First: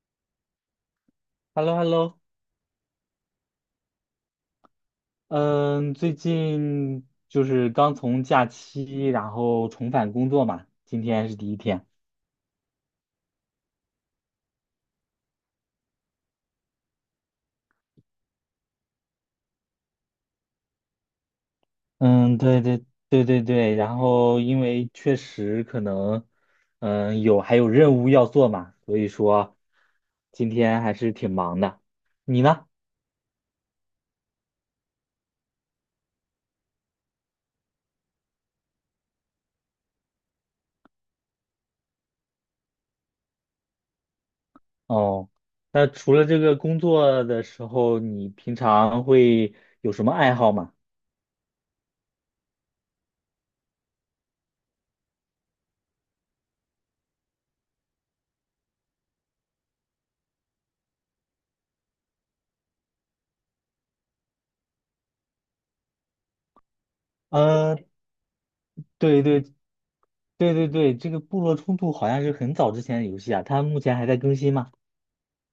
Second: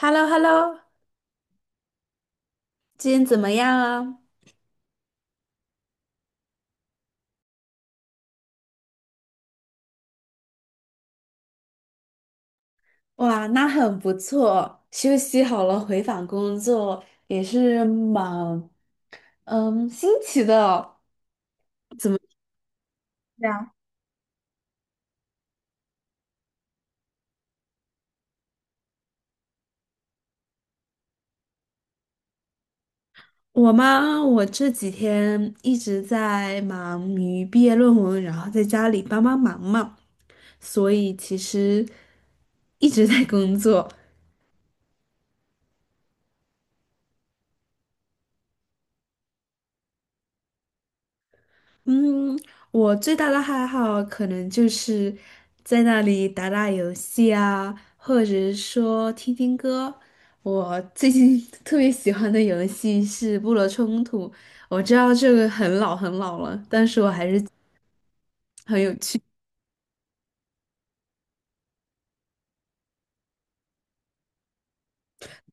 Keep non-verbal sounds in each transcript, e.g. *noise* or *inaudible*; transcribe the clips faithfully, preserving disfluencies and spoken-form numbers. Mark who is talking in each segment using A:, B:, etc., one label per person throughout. A: h e l l o h e l l o
B: Hello,Hello,
A: 今天怎么样啊？
B: 嗯，最近就是刚从假期，然后重返工作嘛，今天是第一天。
A: 哇，那很不错，休息好了回访工作也是蛮嗯新奇的。怎么
B: 嗯，对对对对对，然后因为确实可能，嗯，有还有任务要做嘛，所以说今天还是挺忙的。你呢？
A: 我吗？我这几天一直在忙于毕业论文，然后在家里帮帮忙嘛，所以其实一直在工作。
B: 哦，那除了这个工作的时候，你平常会有什么爱好吗？
A: 嗯，我最大的爱好可能就是在那里打打游戏啊，或者是说听听歌。我最近 *laughs* 特别喜欢的游戏是《部落冲突》，我知道这个很老很老了，但是我还是。
B: 嗯，
A: 很有趣。
B: 对对对对对，这个部落冲突好像是很早之前的游戏啊，它目前还在更新吗？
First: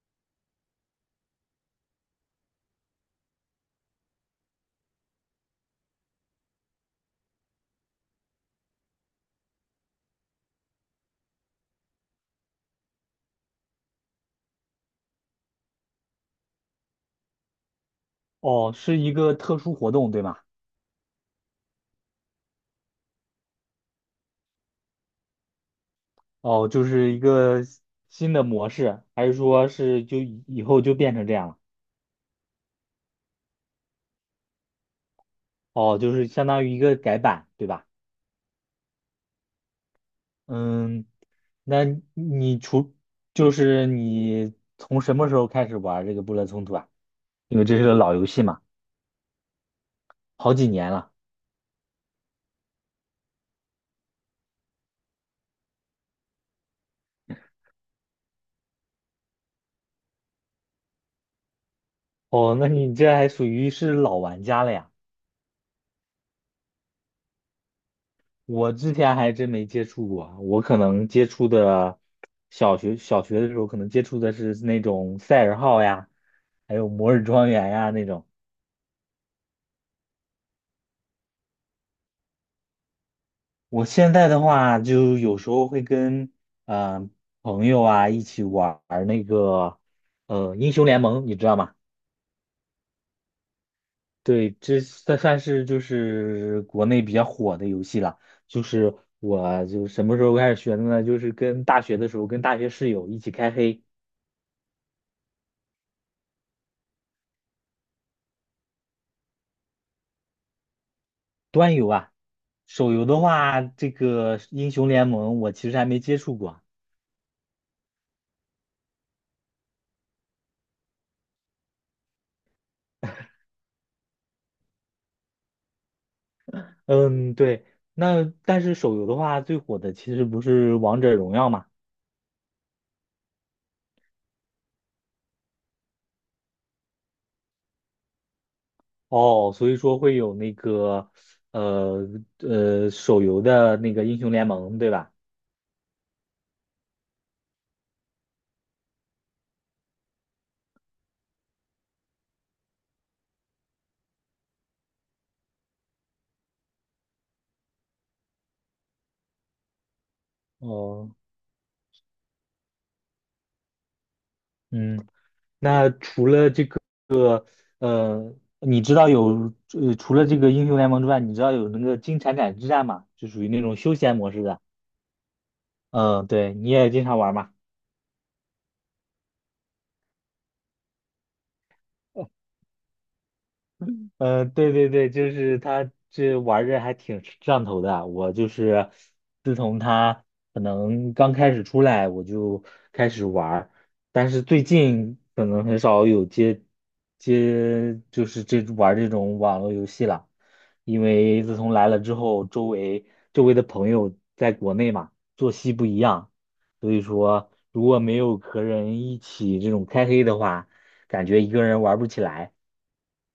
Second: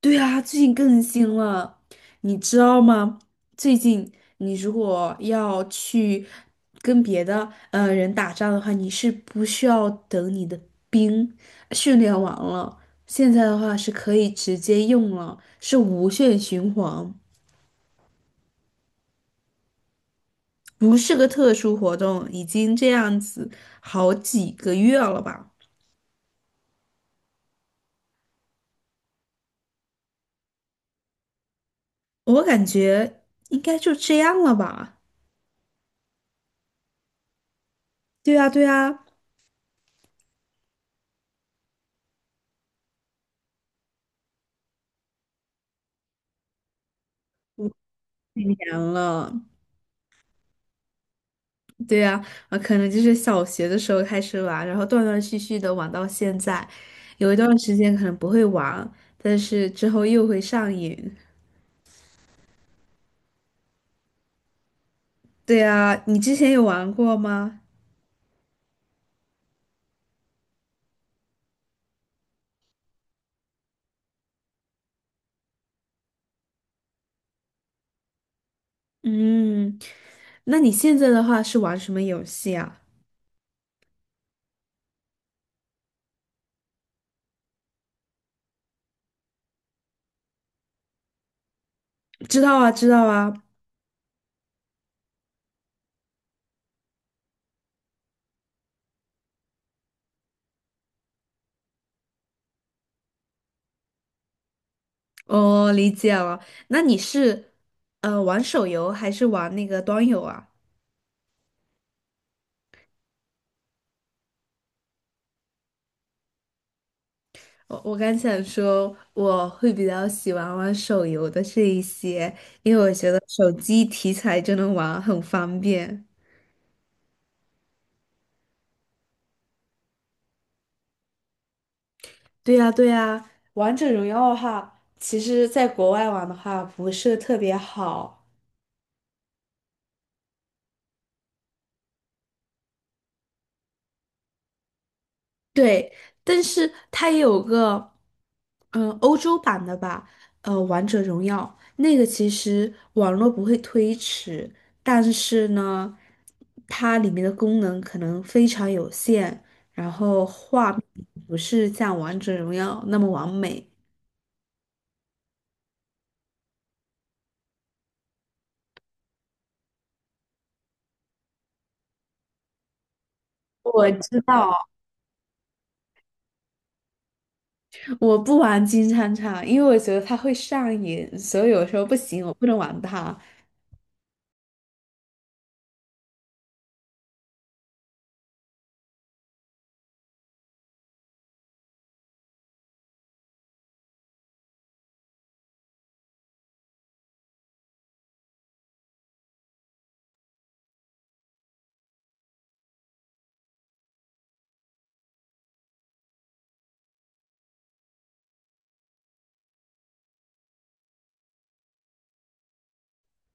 A: 对啊，最近更新了，你知道吗？最近你如果要去跟别的呃人打仗的话，你是不需要等你的兵训练完了，现在的话是可以直接用了，是无限循环，
B: 哦，是一个特殊活动，对吗？
A: 不是个特殊活动，已经这样子好几个月了吧？
B: 哦，就是一个新的模式，还是说是就以以后就变成这样了？
A: 我感觉应该就这样了吧？
B: 哦，就是相当于一个改版，对吧？
A: 对啊，对啊。
B: 嗯，那你除就是你从什么时候开始玩这个部落冲突啊？因为这是个老游戏
A: 年
B: 嘛，
A: 了。
B: 好几年了。
A: 对呀，啊，呃可能就是小学的时候开始玩，然后断断续续的玩到现在，有一段时间可能不会玩，但是之后又会上瘾。
B: 哦，那你这还属于是老玩家了呀？
A: 对呀，你之前有玩过吗？
B: 我之前还真没接触过啊，我可能接触的小学小学的时候，可能接触的是那种赛尔号呀，还有摩尔庄园呀那种。
A: 嗯，那你现在的话是玩什么游戏啊？
B: 我现在的话，就有时候会跟嗯、呃朋友啊一起玩儿那个呃英雄联盟，你知道吗？
A: 知道啊，知道啊。
B: 对，这算算是就是国内比较火的游戏了。就是我就什么时候开始学的呢？就是跟大学的时候，跟大学室友一起开黑。
A: 哦，理解了。那你是呃玩手游还是玩那个端游啊？
B: 端游啊，手游的话，这个英雄联盟我其实还没接触过。
A: 我我刚想说，我会比较喜欢玩手游的这一些，因为我觉得手机题材就能玩，很方便。
B: 嗯，对，那但是手游的话，最火的其实不是王者荣耀嘛？
A: 对呀，对呀，王者荣耀的话，其实在国外玩的话不是特别好。
B: 哦，所以说会有那个呃呃手游的那个英雄联盟，对吧？
A: 对，但是它也有个，嗯、欧洲版的吧，呃，《王者荣耀》那个其实网络不会推迟，但是呢，它里面的功能可能非常有限，然后画面
B: 哦，
A: 不是像《王者荣耀》那么完美。
B: 嗯，那除呃，你知道有呃除了这个英雄联盟之外，你知道有那个金铲铲之战吗？就属于那种
A: 我
B: 休闲
A: 知
B: 模式的。
A: 道。
B: 嗯，对，你也经常玩嘛？
A: 我不玩金铲铲，因为我觉得它会上瘾，所以有时候不行，我不能玩它。
B: 嗯，对对对，就是他这玩着还挺上头的啊。我就是自从他可能刚开始出来，我就开始玩儿，但是最近可能很少有接接就是这玩儿这种网络游戏了，因为自从来了之后，周围周围的朋友在国内嘛，作息不一样，所以说如果没有和人一起这种开黑的话，感觉一个人玩不起来。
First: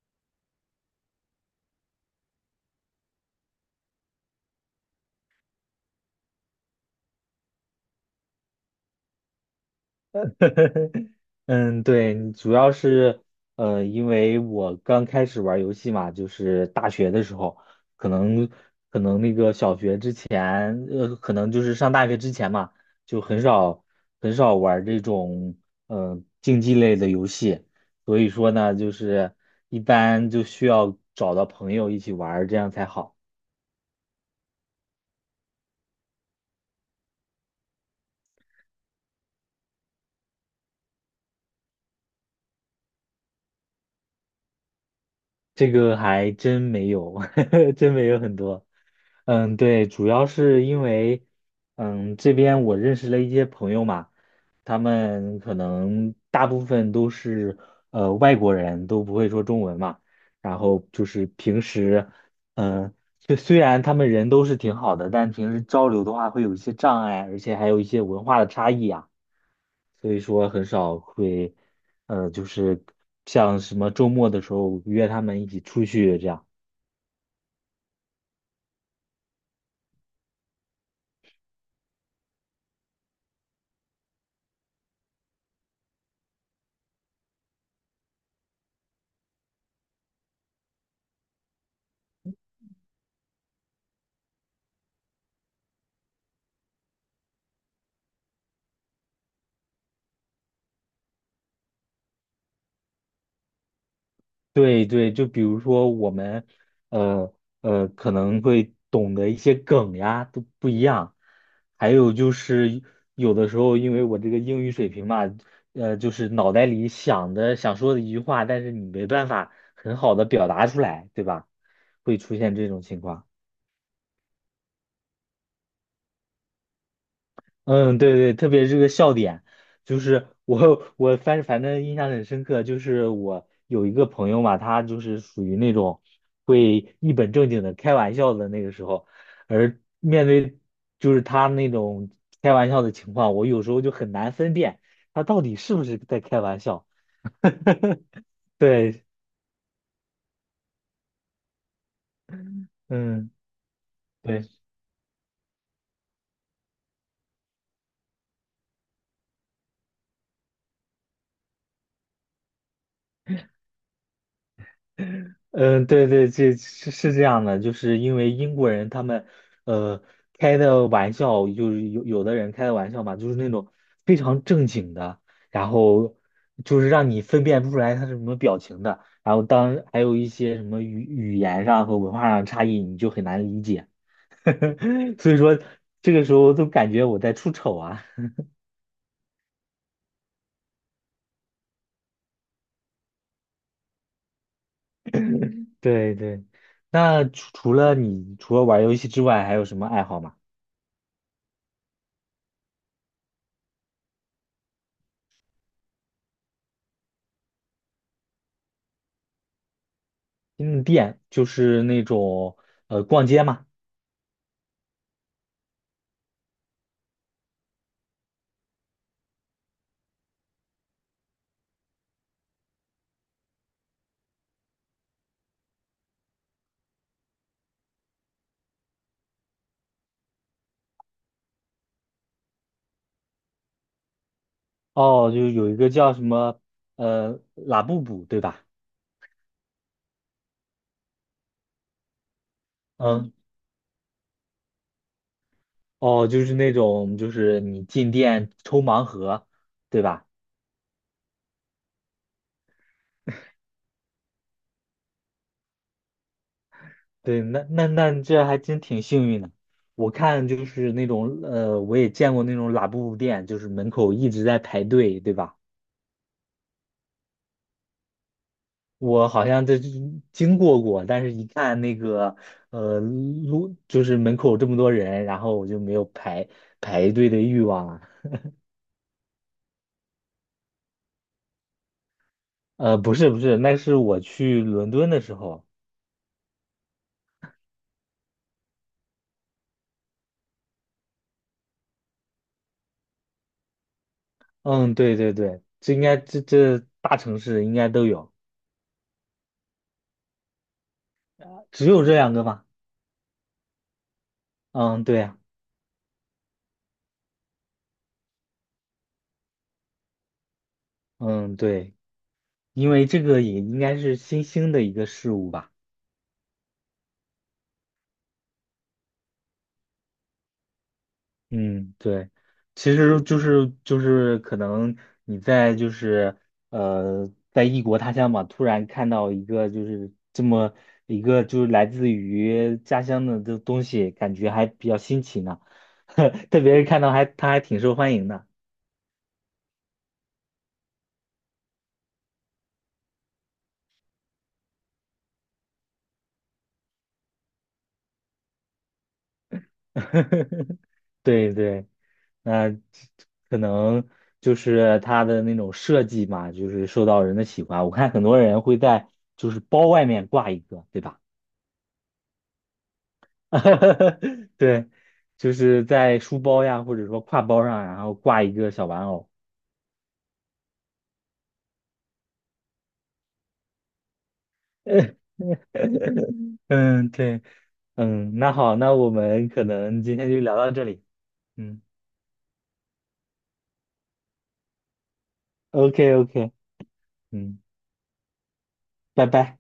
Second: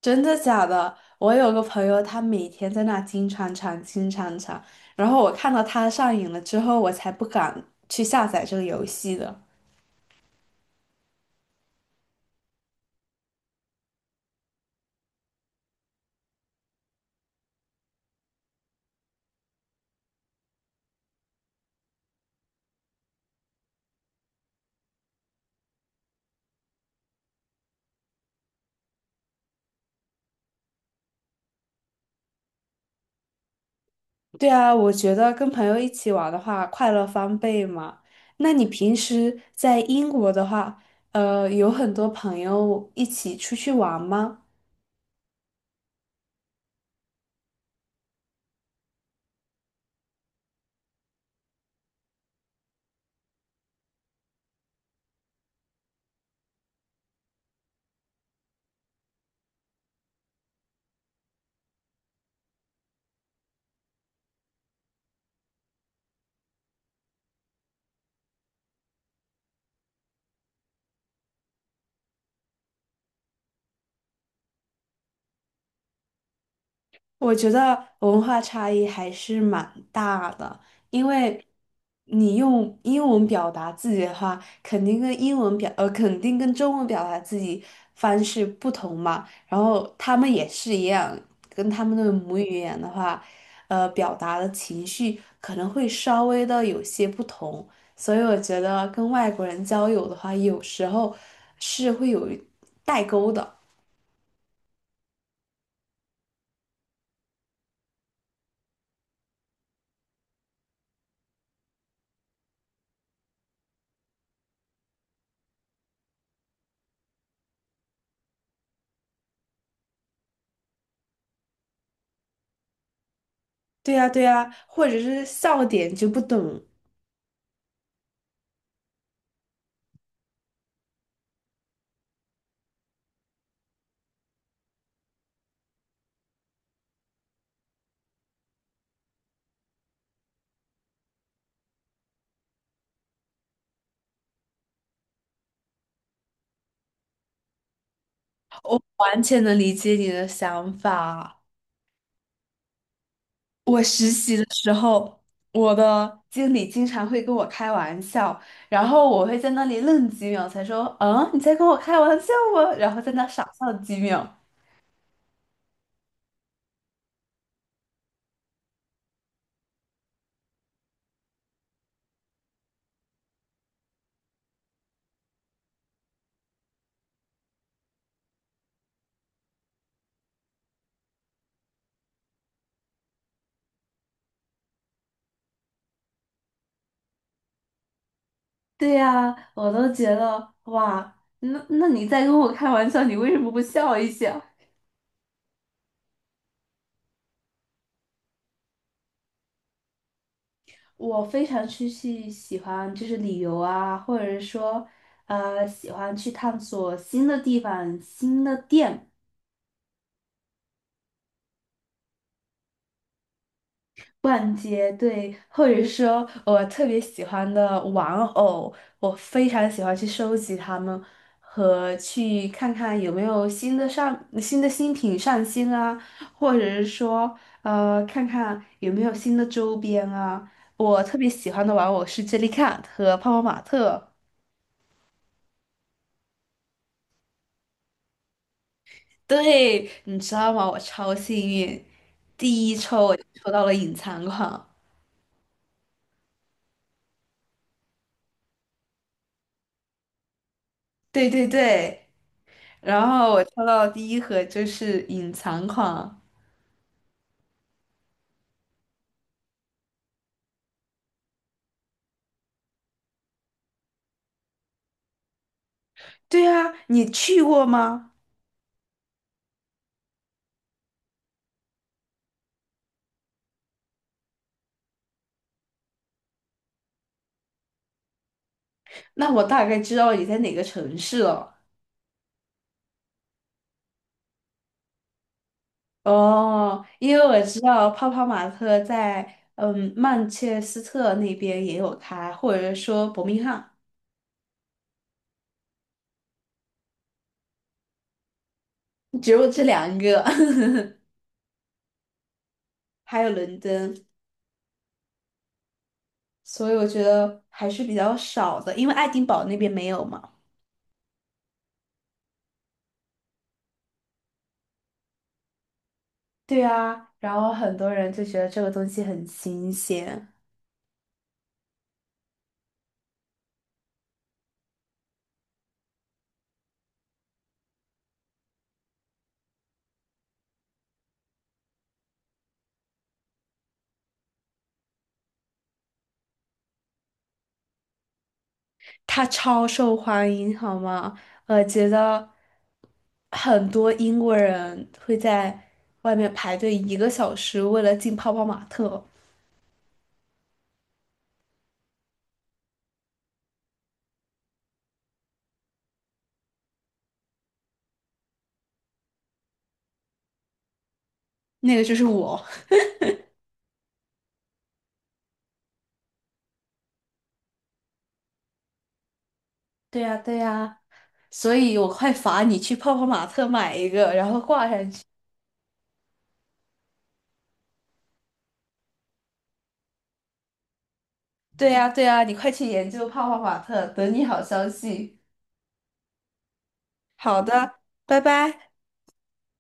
A: 真的假的？我有个朋友，他每天在那金铲铲、金铲铲，然后我看到他上瘾了之后，我才不敢去下载这个游戏的。
B: *laughs* 嗯，对，主要是呃，因为我刚开始玩游戏嘛，就是大学的时候，可能可能小学之前，呃，可能就是上大学之前嘛，就很少很少玩这种呃竞技类的游戏，所以说呢，就是一般就需要找到朋友一起玩儿这样才好。
A: 对啊，我觉得跟朋友一起玩的话，快乐翻倍嘛。那你平时在英国的话，呃，有很多朋友一起出去玩吗？
B: 这个还真没有，*laughs* 真没有很多。嗯，对，主要是因为，嗯，这边我认识了一些朋友嘛，他们可能大部分都是呃外国人，都不会说中文嘛，然后就是平时，嗯，虽虽然他们人都是挺好的，但平时交流的话会有一些障碍，而且还有一些文化的差异啊。所以说很少会，呃，就是像什么周末的时候约他们一起出去这样。
A: 我觉得文化差异还是蛮大的，因为你用英文表达自己的话，肯定跟英文表，呃，肯定跟中文表达自己方式不同嘛。然后他们也是一样，跟他们的母语言的话，呃，表达的情绪可能会稍微的有些不同。所以我觉得跟外国人交友的话，有时候是会有代沟的。
B: 对对，就比如说我们，呃呃，可能会懂得一些梗呀，都不一样。还有就是有的时候，因为我这个英语水平嘛，呃，就是脑袋里想的想说的一句话，但是你没办法很好的表达出来，对吧？会出现这种情况。
A: 对呀，对呀，或者是笑点就不懂。
B: 嗯，对对，特别这个笑点，就是我我反反正印象很深刻，就是我有一个朋友嘛，他就是属于那种会一本正经的开玩笑的那个时候，而面对就是他那种开玩笑的情况，我有时候就很难分辨他到底是不是在开玩笑。*laughs*
A: 我
B: 对，
A: 完全能理解你的想法。
B: 嗯，
A: 我实习
B: 对。
A: 的时候，我的经理经常会跟我开玩笑，然后我会在那里愣几秒，才说："嗯，你在跟我开玩笑吗？"然后在那傻笑几秒。
B: 嗯，对对，这是是这样的，就是因为英国人他们，呃，开的玩笑就是有有的人开的玩笑嘛，就是那种非常正经的，然后就是让你分辨不出来他是什么表情的，然后当还有一些什么语语言上和文化上的差异，你就很难理解，*laughs* 所以说这个时候都感觉我在出丑啊。*laughs*
A: 对呀，我都觉得哇，那那你在跟我开玩笑，你为什么不笑一下？
B: 对对，那除除了你除了玩游戏之外，还有什么爱好吗？
A: 我非常去去喜欢就是旅游啊，或者说呃喜欢去探索新的地方、新的店。
B: 新的店就是那种呃逛街嘛，
A: 逛街，对，或者说我特别喜欢的玩偶，我非常喜欢去收集它们，和去看看有没有新的上新的新品上新啊，或者是说呃看看有没有新的周边啊。我特别喜欢的玩偶是杰 e 卡和泡泡玛特。
B: 哦，就有一个叫什么呃拉布布对吧？
A: 对，你知道吗？我超幸运，第一抽我就
B: 嗯，
A: 抽到了隐藏款。
B: 哦，就是那种就是你进店抽盲盒对吧？
A: 对对对。然后我抽到的第一盒就是隐藏款。
B: 对，那那那这还真挺幸运的。我看就是那种呃，我也见过那种拉布布店，就是门口一直在排队对吧？
A: 对啊，你去过吗？
B: 我好像这经过过，但是一看那个呃路，就是门口这么多人，然后我就没有排排队的欲望了。
A: 那我大概知道你在哪个城市了。
B: 呃，不是不是，那是我去伦敦的时候。
A: 哦，因为我知道泡泡玛特在嗯曼彻斯特那边也有开，或者说伯明翰，
B: 嗯，对对对，这应该这这大城市应该都有，
A: 只有这两个。*laughs*
B: 只有这两个吧？
A: 还有伦敦，
B: 嗯，对呀，
A: 所以我觉得还是比较少的，因为爱丁堡那边没有嘛。
B: 嗯对，因为这个也应该是新兴的一个事物吧。
A: 对啊，然后很多人就觉得这个东西很新鲜。
B: 嗯，对，其实就是就是可能你在就是呃在异国他乡嘛，突然看到一个就是这么一个就是来自于家乡的这东西，感觉还比较新奇呢，*laughs* 特别是看到还他还挺受欢迎的。
A: 它超受欢迎，好吗？我觉得很多英国人会在外面排队一个小时，为了进泡泡玛特。
B: *laughs* 对对，那可能就是它的那种设计嘛，就是受到人的喜欢。我看很多人会在就是包外面挂一个，对吧？
A: 那个就是我。
B: *laughs* 哈哈哈，对，就是在书包呀，或者说挎包上，然后挂一个小玩偶。
A: *laughs* 对呀，对呀，所以我快罚你去泡泡玛特买一个，然后挂上去。
B: *laughs* 嗯，对，嗯，那好，那我们可能今天就聊到这里。
A: 对
B: 嗯
A: 呀，对呀，你快去研究泡泡玛特，等你好消息。
B: ，O K O K,
A: 好
B: 嗯，
A: 的，拜拜。
B: 拜拜。